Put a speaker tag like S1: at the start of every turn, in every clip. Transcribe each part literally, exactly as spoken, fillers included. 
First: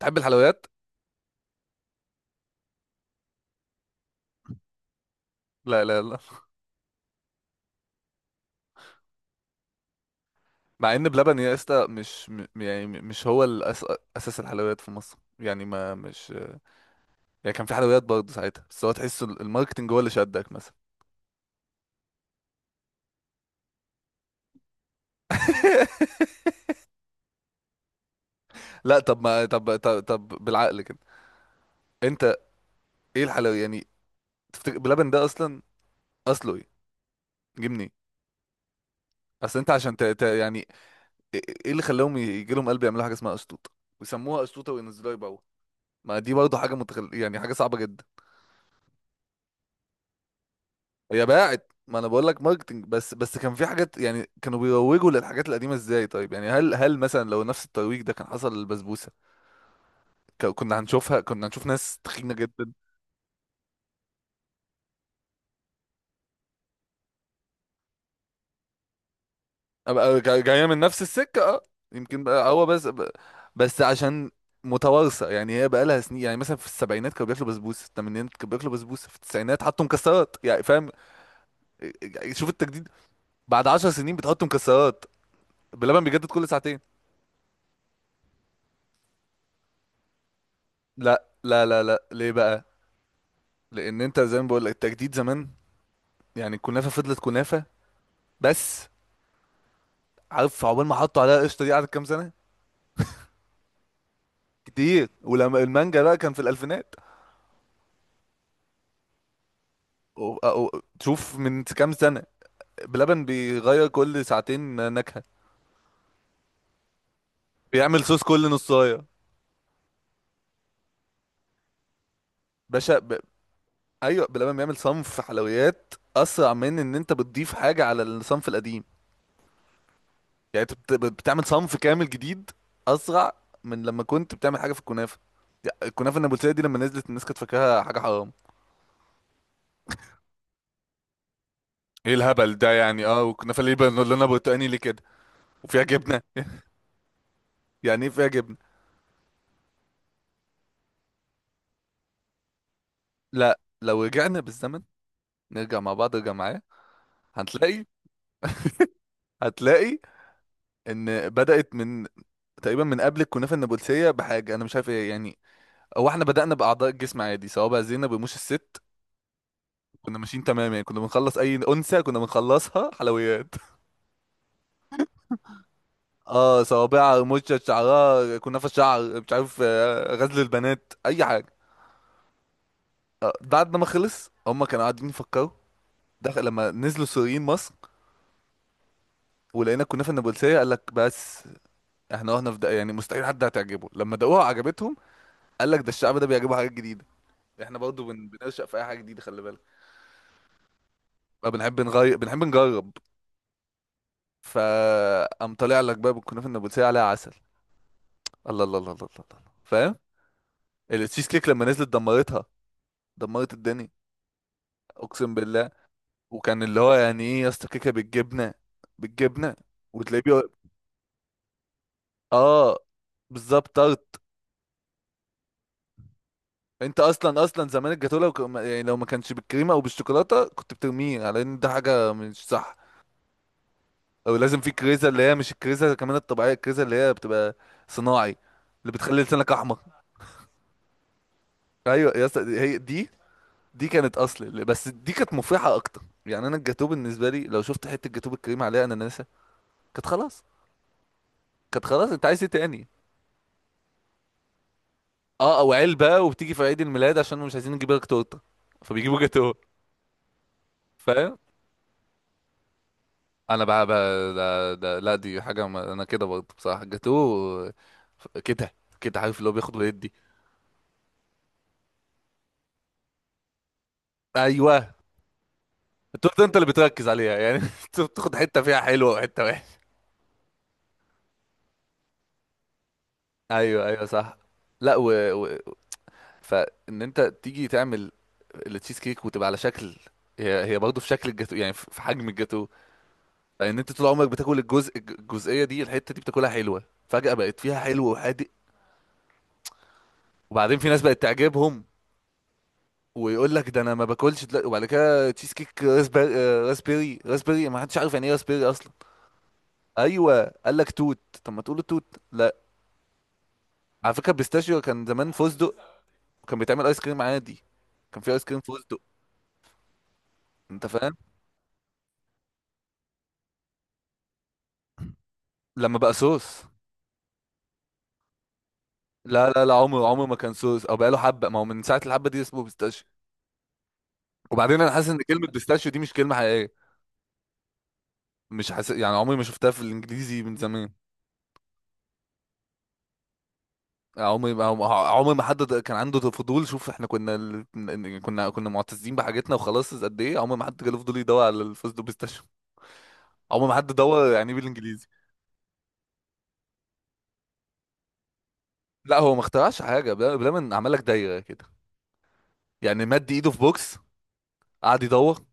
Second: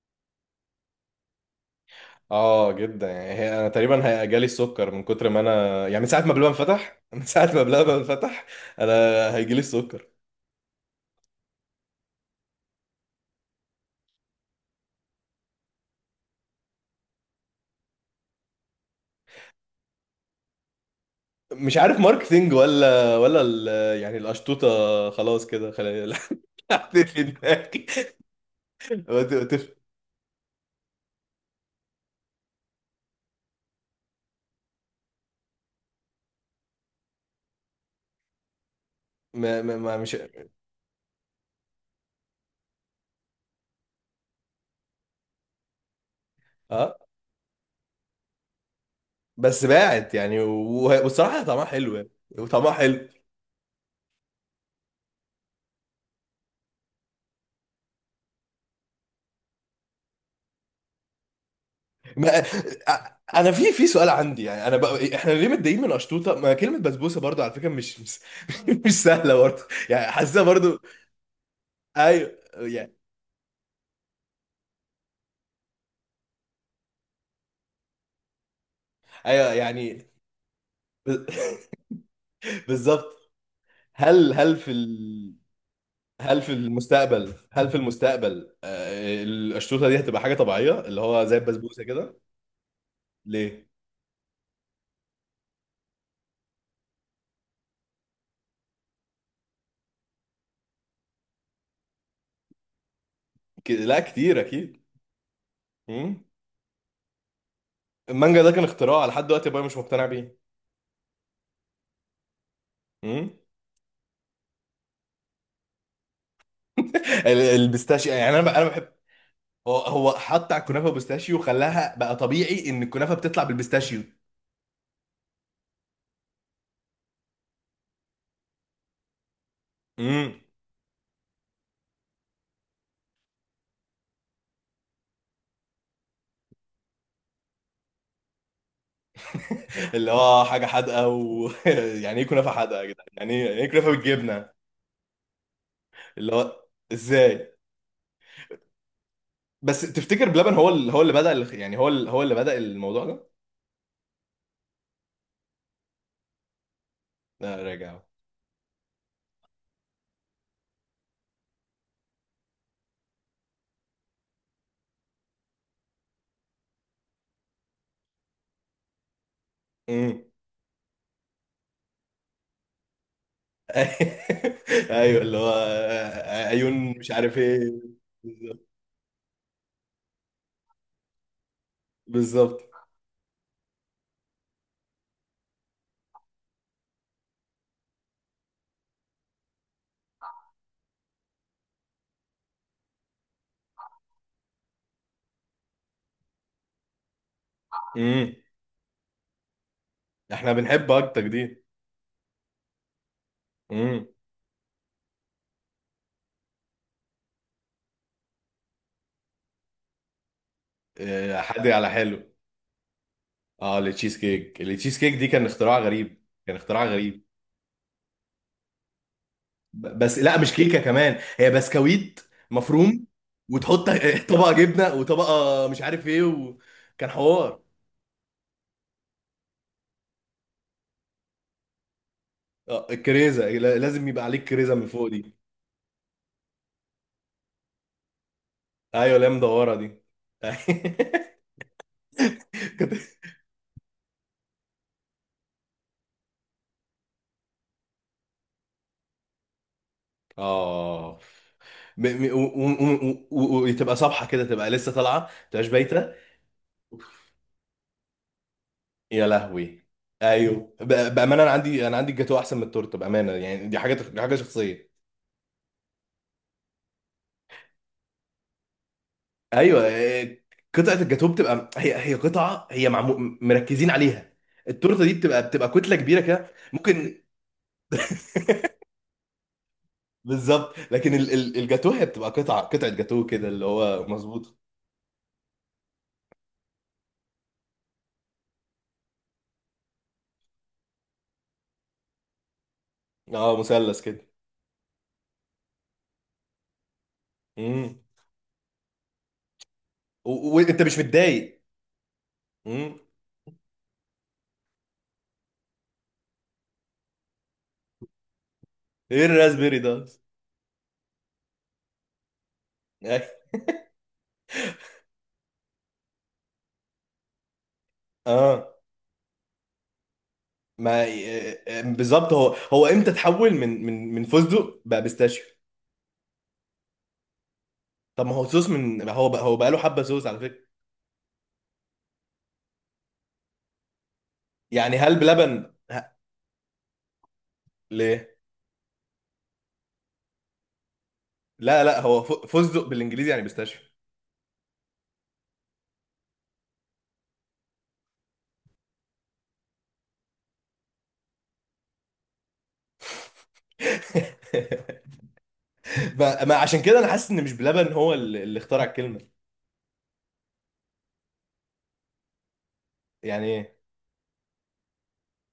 S1: تحب الحلويات؟
S2: اه جدا، يعني هي انا تقريبا هي- جالي السكر من كتر ما انا،
S1: لا
S2: يعني
S1: لا
S2: من
S1: لا.
S2: ساعه ما بلبن فتح. من ساعه ما بلبن فتح. انا هيجيلي السكر.
S1: مع ان بلبن يا اسطى مش م- يعني مش هو الأس... اساس الحلويات في مصر يعني ما مش، يعني كان في حلويات برضه ساعتها، بس هو تحس ال- الماركتنج هو اللي شدك مثلا.
S2: مش عارف ماركتينج ولا ولا ال... يعني القشطوطه، خلاص كده خلي حطيت في دماغي.
S1: لا طب
S2: وت-
S1: ما
S2: وتف...
S1: طب طب, طب بالعقل كده. انت ايه الحلو يعني؟ تفتكر بلبن ده اصلا اصله ايه؟ جه منين؟ اصل
S2: ما,
S1: انت
S2: ما,
S1: عشان
S2: ما
S1: ت...
S2: مش
S1: ت... يعني ايه إيه اللي خلاهم يجي لهم قلب يعملوا حاجه اسمها اشطوطه، ويسموها اشطوطه وينزلوها يبيعوها؟ ما دي برضه حاجه
S2: اه،
S1: متخل... يعني حاجه صعبه جدا.
S2: بس باعت يعني، و-
S1: هي
S2: والصراحه طعمها
S1: باعت،
S2: حلو
S1: ما انا
S2: يعني.
S1: بقول لك
S2: وطعمها
S1: ماركتنج،
S2: حلو.
S1: بس بس كان في حاجات يعني كانوا بيروجوا للحاجات القديمه ازاي. طيب يعني هل هل مثلا لو نفس الترويج ده كان حصل للبسبوسه، ك- كنا هنشوفها، كنا هنشوف ناس تخينه
S2: ما...
S1: جدا.
S2: أ- انا في في سؤال عندي، يعني انا بقى... احنا ليه متضايقين من قشطوطه؟ ما كلمه بسبوسه برضو على فكره، مش مش, مش سهله برضو. يعني
S1: أبقى جا-
S2: حاسسها
S1: جايه من
S2: برضو.
S1: نفس السكه، اه. يمكن
S2: ايوه
S1: بقى هو بس
S2: يعني.
S1: ب- بس عشان متوارثه، يعني هي بقى لها سنين. يعني مثلا في السبعينات كانوا بياكلوا بسبوسه، في الثمانينات كانوا بياكلوا بسبوسه، في
S2: ايوه
S1: التسعينات حطوا
S2: يعني.
S1: مكسرات، يعني فاهم؟
S2: ب-
S1: يعني شوف التجديد،
S2: بالظبط.
S1: بعد 10 سنين
S2: هل
S1: بتحط
S2: هل في
S1: مكسرات.
S2: ال...
S1: بلبن بيجدد
S2: هل
S1: كل
S2: في
S1: ساعتين.
S2: المستقبل هل في المستقبل آه، القشطوطه دي هتبقى حاجه طبيعيه اللي هو
S1: لا
S2: زي
S1: لا لا
S2: البسبوسه
S1: لا
S2: كده؟
S1: ليه بقى؟
S2: ليه؟
S1: لان انت زي ما بقول لك التجديد زمان. يعني الكنافه فضلت كنافه بس. عارف عقبال ما حطوا عليها قشطه دي قعدت كام سنه؟
S2: ك... لا، كتير اكيد.
S1: كتير. ولما المانجا بقى
S2: مم.
S1: كان في الالفينات.
S2: المانجا ده كان اختراع، لحد دلوقتي ابويا مش مقتنع
S1: و-
S2: بيه.
S1: أو- تشوف من كام سنه بلبن
S2: مم.
S1: بيغير كل ساعتين نكهه،
S2: ال-
S1: بيعمل
S2: البيستاشيو
S1: صوص
S2: يعني انا ب...
S1: كل
S2: انا بحب.
S1: نصايه.
S2: هو هو حط على الكنافه بيستاشيو وخلاها بقى طبيعي ان
S1: باشا
S2: الكنافه
S1: ب...
S2: بتطلع بالبيستاشيو.
S1: ايوه، بلبن بيعمل صنف حلويات اسرع من ان انت بتضيف حاجه على الصنف القديم.
S2: مم.
S1: يعني انت بت... بتعمل صنف كامل جديد اسرع من لما كنت بتعمل حاجه في الكنافه. يعني الكنافه النابلسيه دي لما نزلت الناس كانت فاكراها حاجه حرام.
S2: اللي هو حاجه حادقه و
S1: ايه
S2: يعني ايه كنافه
S1: الهبل ده
S2: حادقه يا جدعان؟
S1: يعني؟ اه،
S2: يعني ايه يعني
S1: وكنافه
S2: إيه
S1: ليه
S2: كنافه
S1: بنقول لنا
S2: بالجبنه؟
S1: برتقاني ليه كده، وفيها جبنه؟
S2: اللي هو ازاي؟
S1: يعني ايه فيها جبنه؟
S2: بس تفتكر بلبن هو اللي هو اللي بدأ ال- يعني هو اللي هو اللي بدأ الموضوع ده؟
S1: لا لو رجعنا بالزمن، نرجع مع بعض، ارجع معايا،
S2: لا،
S1: هتلاقي،
S2: راجع اهو.
S1: هتلاقي ان بدأت من تقريبا من قبل الكنافه النابلسيه بحاجه انا مش عارف ايه يعني. هو احنا بدأنا باعضاء الجسم عادي، سواء بقى زينب، رموش الست. كنا
S2: امم.
S1: ماشيين تمام يعني، كنا بنخلص اي انثى كنا بنخلصها حلويات.
S2: ايوه اللي هو
S1: اه،
S2: عيون مش
S1: صوابعها،
S2: عارف
S1: رموشها،
S2: ايه.
S1: شعرها كنافه، شعر مش عارف آه، غزل البنات، اي حاجه.
S2: بالظبط.
S1: آه، بعد ما خلص هم كانوا قاعدين يفكروا، دخل لما نزلوا السوريين مصر، ولقينا الكنافه النابلسيه قال لك بس. احنا رحنا في ده يعني مستحيل حد هتعجبه، لما دقوها عجبتهم. قال لك ده الشعب ده بيعجبه حاجات جديده، احنا برضو بن...
S2: امم.
S1: بنرشق في اي حاجه جديده، خلي بالك.
S2: احنا بنحب اكتر
S1: ما
S2: دي.
S1: بنحب نغير، بنحب نجرب.
S2: امم.
S1: فقام طالع لك بقى بالكنافه النابلسيه عليها عسل. الله الله الله الله الله الله. فاهم؟ التشيز
S2: آه،
S1: كيك لما
S2: حادق
S1: نزلت
S2: على حلو.
S1: دمرتها، دمرت
S2: اه،
S1: الدنيا.
S2: التشيز كيك، التشيز كيك دي
S1: اقسم
S2: كان
S1: بالله.
S2: اختراع غريب، كان
S1: وكان اللي
S2: اختراع
S1: هو يعني
S2: غريب.
S1: ايه يا اسطى، كيكه بالجبنه؟ بالجبنه؟
S2: ب- بس
S1: وتلاقيه
S2: لا،
S1: بيقول-
S2: مش كيكه، كمان هي بسكويت
S1: اه،
S2: مفروم،
S1: بالظبط،
S2: وتحط
S1: طرد.
S2: طبقه جبنه وطبقه مش عارف ايه،
S1: انت
S2: وكان
S1: اصلا
S2: حوار.
S1: اصلا زمان الجاتوه لو ك- يعني لو ما كانش بالكريمه او بالشوكولاته كنت بترميه على ان ده حاجه مش صح.
S2: اه، الكريزه لا- لازم يبقى
S1: او
S2: عليك
S1: لازم في
S2: كريزه من
S1: كريزه،
S2: فوق
S1: اللي هي
S2: دي.
S1: مش الكريزه كمان الطبيعيه، الكريزه اللي هي بتبقى صناعي، اللي
S2: ايوه
S1: بتخلي
S2: اللي هي
S1: لسانك
S2: مدوره
S1: احمر.
S2: دي.
S1: ايوه يا اسطى هي
S2: كنت-
S1: دي. دي كانت اصل، بس دي كانت مفرحه اكتر. يعني انا الجاتوه بالنسبه لي لو شفت حته جاتوه بالكريمه عليها اناناسه كانت خلاص.
S2: اه
S1: كانت
S2: م-
S1: خلاص، انت
S2: م-
S1: عايز ايه
S2: و-
S1: تاني؟
S2: و- و- و- وتبقى صبحه كده، تبقى لسه طالعه، ما
S1: اه،
S2: تبقاش
S1: او
S2: بايته.
S1: علبه وبتيجي في عيد الميلاد عشان مش عايزين نجيب لك تورته فبيجيبوا
S2: يا
S1: جاتوه.
S2: لهوي. ايوه ب-
S1: فاهم؟
S2: بامانه، انا عندي انا عندي الجاتوه احسن من التورته، بامانه
S1: انا
S2: يعني، دي
S1: بقى,
S2: حاجه، دي
S1: بقى
S2: حاجه
S1: ده
S2: شخصيه.
S1: ده لا دي حاجه، ما انا كده برضه بصراحه جاتوه كده كده، عارف اللي هو بياخد
S2: ايوه،
S1: ويدي.
S2: إيه، قطعه الجاتوه بتبقى هي هي قطعه، هي معمو... مركزين عليها.
S1: ايوه.
S2: التورته دي بتبقى بتبقى كتله كبيره
S1: التورته
S2: كده
S1: انت اللي بتركز
S2: ممكن.
S1: عليها يعني، أنت بتاخد حته فيها حلوه وحته وحشه.
S2: بالظبط، لكن ال- ال- الجاتوه هي بتبقى قطعه، قطعه جاتوه كده، اللي
S1: ايوه ايوه
S2: هو
S1: صح.
S2: مظبوط.
S1: لا و... و... فان انت تيجي تعمل التشيز كيك وتبقى على شكل، هي هي برضه في شكل الجاتو، يعني في في حجم الجاتو.
S2: اه،
S1: لان انت
S2: مثلث
S1: طول
S2: كده.
S1: عمرك بتاكل الجزء الجزئيه دي، الحته دي بتاكلها حلوه، فجاه بقت فيها
S2: امم.
S1: حلو وحادق.
S2: و-
S1: وبعدين
S2: وانت
S1: في
S2: مش
S1: ناس بقت
S2: متضايق؟
S1: تعجبهم،
S2: امم.
S1: ويقول لك ده انا ما باكلش دلوقتي، وبعد كده تشيز كيك راسبيري. آه، راسبيري راسبيري، ما حدش عارف يعني ايه راسبيري اصلا.
S2: ايه الراسبيري ده أصلاً؟
S1: ايوه قال لك توت، طب ما تقول توت لا. على فكره البيستاشيو كان زمان فستق، وكان بيتعمل ايس كريم عادي، كان في ايس كريم
S2: اه.
S1: فستق. انت
S2: ما آه،
S1: فاهم؟
S2: اه، اه، بالظبط. هو هو امتى تحول من من من فستق بقى بيستاشيو؟
S1: لما بقى صوص.
S2: طب ما هو صوص، من هو بقى
S1: لا
S2: هو
S1: لا
S2: بقى
S1: لا
S2: له حبه
S1: عمره، عمره
S2: صوص
S1: ما
S2: على
S1: كان
S2: فكره.
S1: صوص او بقى له حبه، ما هو من ساعه الحبه دي اسمه بيستاشيو. وبعدين انا
S2: يعني
S1: حاسس ان
S2: هل
S1: كلمه
S2: بلبن
S1: بيستاشيو دي مش
S2: ه-
S1: كلمه حقيقيه.
S2: ليه؟
S1: مش حاسس يعني، عمري ما شفتها في الانجليزي من زمان.
S2: لا لا، هو ف- فستق بالانجليزي يعني بيستاشيو.
S1: عمري ما، عمري ما حد كان عنده فضول. شوف احنا كنا ال- كنا كنا معتزين بحاجتنا وخلاص. قد ايه عمر ما حد جاله فضول يدور على الفوز بلاي ستيشن، عمر ما حد دور يعني ايه بالانجليزي.
S2: ما ما عشان كده انا حاسس ان مش بلبن هو اللي اللي اخترع
S1: لا
S2: الكلمه.
S1: هو ما اخترعش حاجه، بلا بلا من عمل لك دايره كده، يعني مد
S2: يعني
S1: ايده في
S2: ايه؟
S1: بوكس، قعد يدور،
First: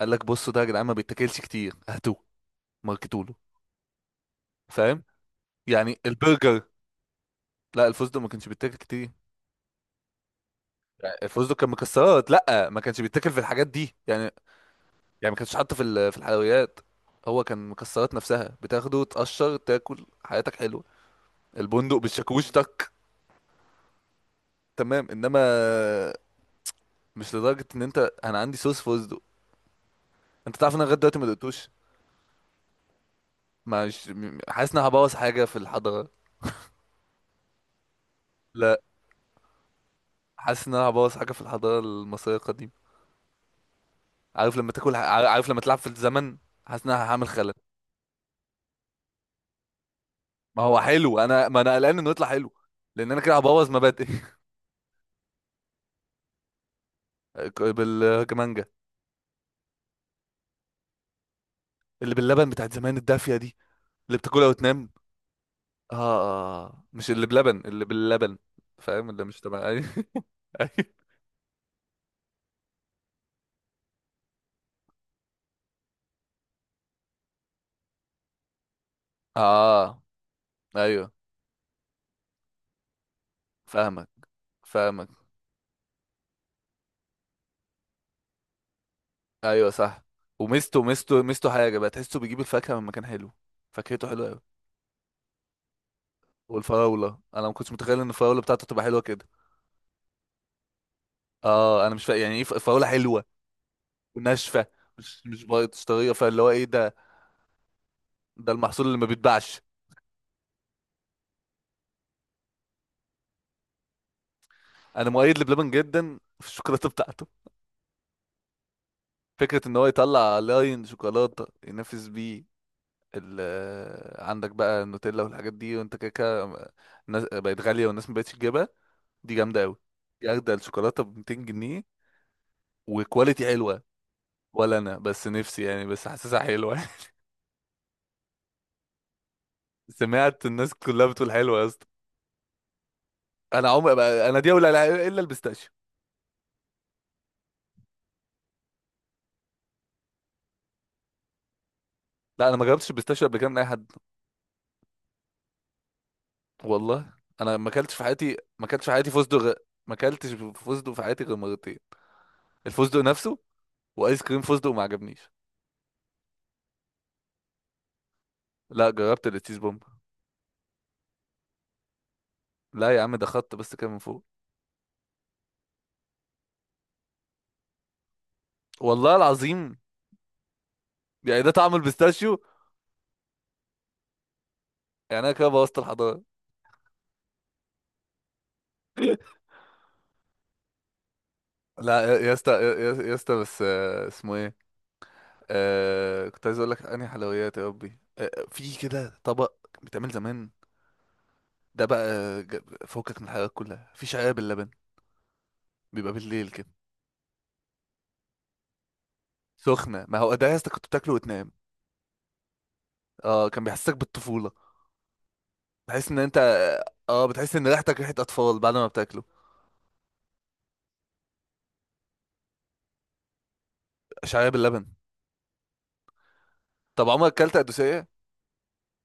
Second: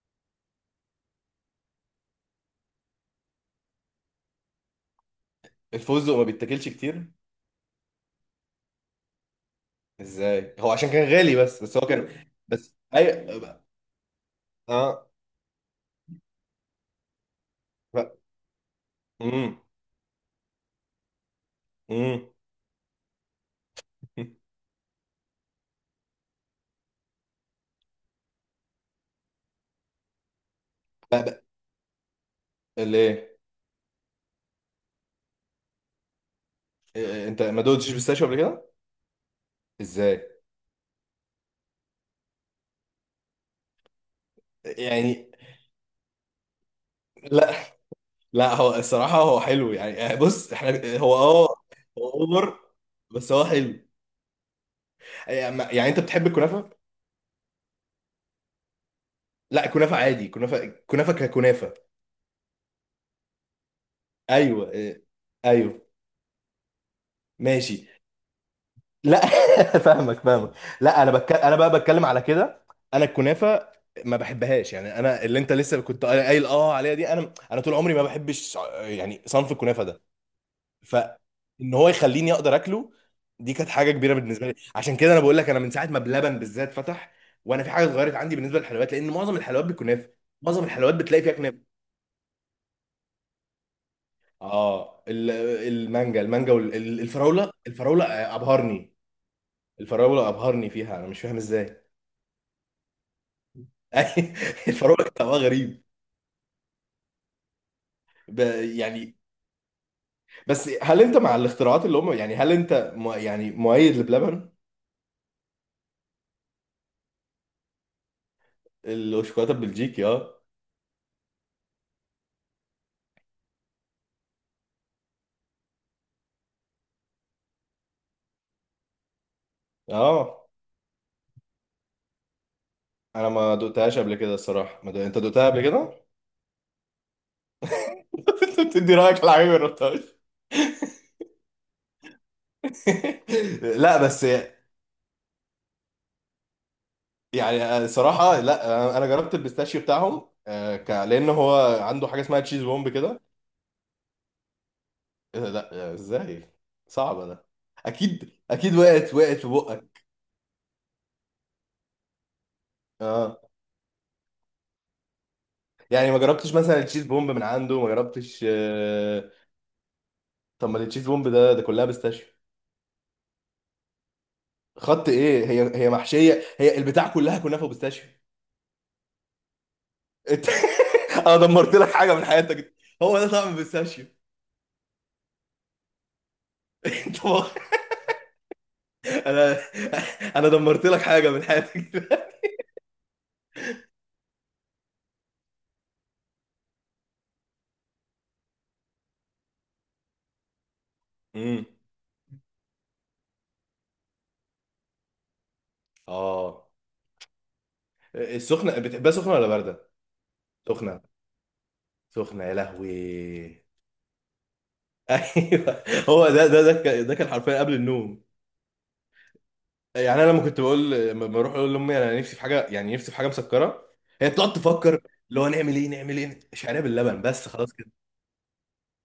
S1: قال لك بصوا ده يا جدعان ما بيتاكلش كتير، هاتوه، ماركتوا له. فاهم؟ يعني
S2: الفستق ما
S1: البرجر.
S2: بيتاكلش كتير؟
S1: لا الفستق ما كانش بيتاكل كتير.
S2: ازاي؟ هو عشان كان
S1: يعني
S2: غالي،
S1: الفستق
S2: بس
S1: كان
S2: بس هو كان
S1: مكسرات، لا
S2: بس
S1: ما كانش
S2: اي.
S1: بيتاكل في الحاجات دي يعني.
S2: اه.
S1: يعني ما كانش حاطه في ال- في الحلويات. هو كان
S2: لا.
S1: مكسرات نفسها بتاخده تقشر
S2: امم.
S1: تاكل حياتك حلوه. البندق
S2: امم.
S1: بالشاكوش، تك. تمام. انما مش لدرجه ان انت، انا عندي صوص فستق، انت تعرف ان انا لغايه دلوقتي ما
S2: لا لا.
S1: دقتوش.
S2: ليه؟
S1: مش م- حاسس ان انا هبوظ حاجه في الحضاره.
S2: إيه، إيه، انت ما دوتش بيستاشيو قبل كده؟
S1: لا،
S2: ازاي؟
S1: حاسس ان انا هبوظ حاجه في الحضاره المصريه القديمه. عارف لما تاكل، ع-
S2: يعني.
S1: عارف لما تلعب في الزمن، حاسس ان انا هعمل خلل.
S2: لا، لا هو الصراحه هو حلو يعني، آه، بص
S1: ما هو
S2: احنا هو
S1: حلو، انا
S2: اه.
S1: ما انا قلقان انه
S2: هو
S1: يطلع حلو،
S2: اوفر.
S1: لان انا
S2: بس
S1: كده
S2: هو
S1: هبوظ
S2: حلو.
S1: مبادئي.
S2: يعني، يعني انت بتحب الكنافه؟
S1: بالجمانجه.
S2: لا، الكنافه عادي، كنافه، كنافه ككنافه.
S1: اللي باللبن بتاعت زمان، الدافيه دي، اللي بتاكلها
S2: ايوه،
S1: وتنام.
S2: إيه، ايوه.
S1: اه. آه. مش اللي بلبن، اللي
S2: ماشي.
S1: باللبن. فاهم
S2: لا.
S1: اللي مش تمام؟ ايوه.
S2: فاهمك، فاهمك.
S1: أيوة.
S2: لا، انا بك... انا بقى بتكلم على كده. انا الكنافه ما بحبهاش، يعني انا اللي انت لسه كنت قايل اه عليها دي، انا انا طول عمري ما بحبش. يعني صنف الكنافه
S1: اه،
S2: ده.
S1: ايوه.
S2: فان هو يخليني اقدر اكله. دي كانت حاجه
S1: فاهمك،
S2: كبيره بالنسبه لي، عشان
S1: فاهمك.
S2: كده انا بقول لك انا من ساعه ما بلبن بالذات فتح. وانا في حاجه اتغيرت عندي بالنسبه للحلويات، لان معظم الحلويات
S1: ايوه صح.
S2: بالكنافه. معظم
S1: وميزته،
S2: الحلويات بتلاقي
S1: ميزته
S2: فيها
S1: ميزته
S2: كنافه.
S1: حاجه بقى تحسه بيجيب الفاكهه من مكان حلو، فاكهته حلوه قوي.
S2: اه، ال- المانجا المانجا
S1: والفراوله، انا
S2: والفراوله
S1: ما كنتش متخيل
S2: الفراوله
S1: ان
S2: آه،
S1: الفراوله بتاعته تبقى
S2: ابهرني.
S1: حلوه كده.
S2: الفراوله ابهرني فيها، انا مش فاهم ازاي.
S1: اه انا مش فاهم يعني ايه ف- فراوله حلوه وناشفه،
S2: الفراوله كان
S1: مش
S2: طعمها
S1: مش بايظ،
S2: غريب.
S1: طريه، فاللي هو ايه ده؟
S2: ب-
S1: ده المحصول اللي ما
S2: يعني،
S1: بيتباعش.
S2: بس هل انت مع الاختراعات اللي هم، يعني هل انت م... يعني مؤيد لبلبن؟
S1: انا مؤيد لبلبن جدا في الشوكولاته بتاعته.
S2: الشوكولاته
S1: فكره ان هو
S2: البلجيكي، اه.
S1: يطلع لاين شوكولاته ينافس بيه ال آه، عندك بقى النوتيلا والحاجات دي، وانت كده كده. الناس- بقت غالية والناس مبقتش تجيبها. دي جامدة أوي. دي
S2: اه،
S1: أجدع الشوكولاتة ب مئتين جنيه،
S2: انا
S1: وكواليتي
S2: ما
S1: حلوة.
S2: دقتهاش قبل كده
S1: ولا
S2: الصراحه، ما
S1: أنا
S2: دق... انت
S1: بس
S2: دقتها قبل
S1: نفسي يعني،
S2: كده؟
S1: بس حاسسها حلوة.
S2: انت بتدي رايك على حاجه ما جربتهاش؟
S1: سمعت الناس كلها بتقول حلوة يا اسطى. أنا عمري
S2: لا بس.
S1: بقى أنا دي، ولا لا- إلا البيستاشيو.
S2: يعني صراحه لا، انا جربت البيستاشيو بتاعهم، آه، ك... لان هو عنده حاجه اسمها
S1: لا أنا
S2: تشيز
S1: ما جربتش
S2: بومب كده.
S1: البيستاشيو قبل كده من أي حد.
S2: إيه ده؟ لا ازاي؟
S1: والله.
S2: صعبه ده.
S1: أنا ما أكلتش في
S2: اكيد،
S1: حياتي، ما
S2: اكيد
S1: أكلتش في حياتي
S2: وقعت،
S1: فستق
S2: وقعت في
S1: غ... ما
S2: بقك.
S1: أكلتش فستق في حياتي غير مرتين. الفستق نفسه
S2: اه.
S1: وآيس كريم فستق، وما عجبنيش.
S2: يعني ما جربتش مثلا التشيز بومب من عنده؟ ما جربتش،
S1: لا جربت
S2: آه.
S1: التشيز بومب.
S2: طب ما التشيز بومب ده ده كلها بيستاشيو.
S1: لا يا عم ده خط بس كده من فوق.
S2: خط ايه؟ هي هي محشيه، هي البتاع كلها كنافه وبيستاشيو.
S1: والله العظيم.
S2: انت انا
S1: يعني ده طعم
S2: دمرت لك حاجه من
S1: البيستاشيو؟
S2: حياتك. هو ده طعم البيستاشيو.
S1: يعني انا كده بوظت الحضاره.
S2: انت انا انا دمرت لك حاجه من
S1: لا يا
S2: حياتك.
S1: يا اسطى يا يا- يا اسطى بس آه، اسمه ايه؟ آه كنت عايز اقول لك انهي حلويات يا ربي. آه في كده طبق بيتعمل زمان،
S2: امم.
S1: ده بقى ج- فوقك من الحلويات كلها، في شعير باللبن، بيبقى بالليل كده.
S2: اه، السخنه بتحبها سخنه ولا بارده؟
S1: سخنه، ما هو ده يا اسطى كنت
S2: سخنه.
S1: بتاكله وتنام.
S2: سخنه، يا لهوي.
S1: اه كان بيحسسك بالطفوله،
S2: ايوه.
S1: بحس ان
S2: هو
S1: انت،
S2: ده، ده ده كان- ده
S1: اه،
S2: كان
S1: بتحس
S2: حرفيا
S1: ان
S2: قبل
S1: ريحتك ريحه
S2: النوم.
S1: اطفال بعد ما بتاكله.
S2: يعني انا لما كنت بقول، لما بروح اقول لامي انا نفسي في حاجه، يعني نفسي في حاجه مسكره. هي
S1: شعير
S2: بتقعد
S1: باللبن.
S2: تفكر. اللي هو نعمل ايه، نعمل ايه، شعريه
S1: طب
S2: باللبن،
S1: عمرك
S2: بس
S1: اكلت
S2: خلاص كده.
S1: قدوسيه؟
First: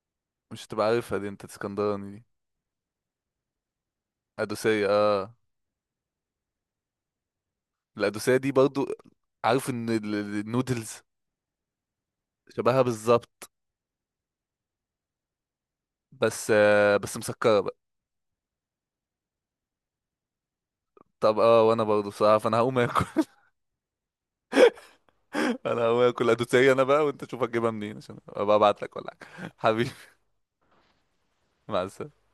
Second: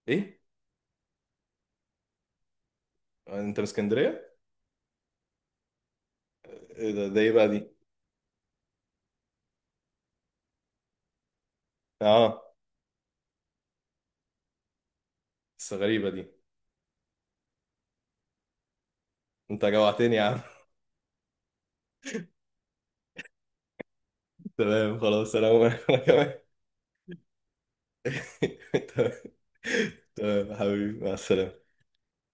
S2: ايه؟
S1: مش هتبقى عارفها دي، انت اسكندراني دي.
S2: انت من اسكندريه؟
S1: قدوسيه، اه.
S2: إيه ده، ده ايه بقى دي؟
S1: القدوسية دي برضو، عارف ان ال- ال- النودلز؟
S2: اه،
S1: شبهها بالظبط،
S2: بس غريبه دي.
S1: بس آه، بس مسكرة بقى.
S2: انت جوعتني يا عم.
S1: طب اه، وانا برضو بصراحة فانا هقوم اكل.
S2: تمام خلاص، انا أقوم.
S1: انا
S2: انا
S1: هقوم اكل
S2: كمان.
S1: قدوسية انا بقى، وانت شوف هتجيبها منين عشان ابقى ابعت لك
S2: تمام،
S1: ولا حاجة حبيبي.
S2: تمام حبيبي، مع السلامه.
S1: مع السلامة.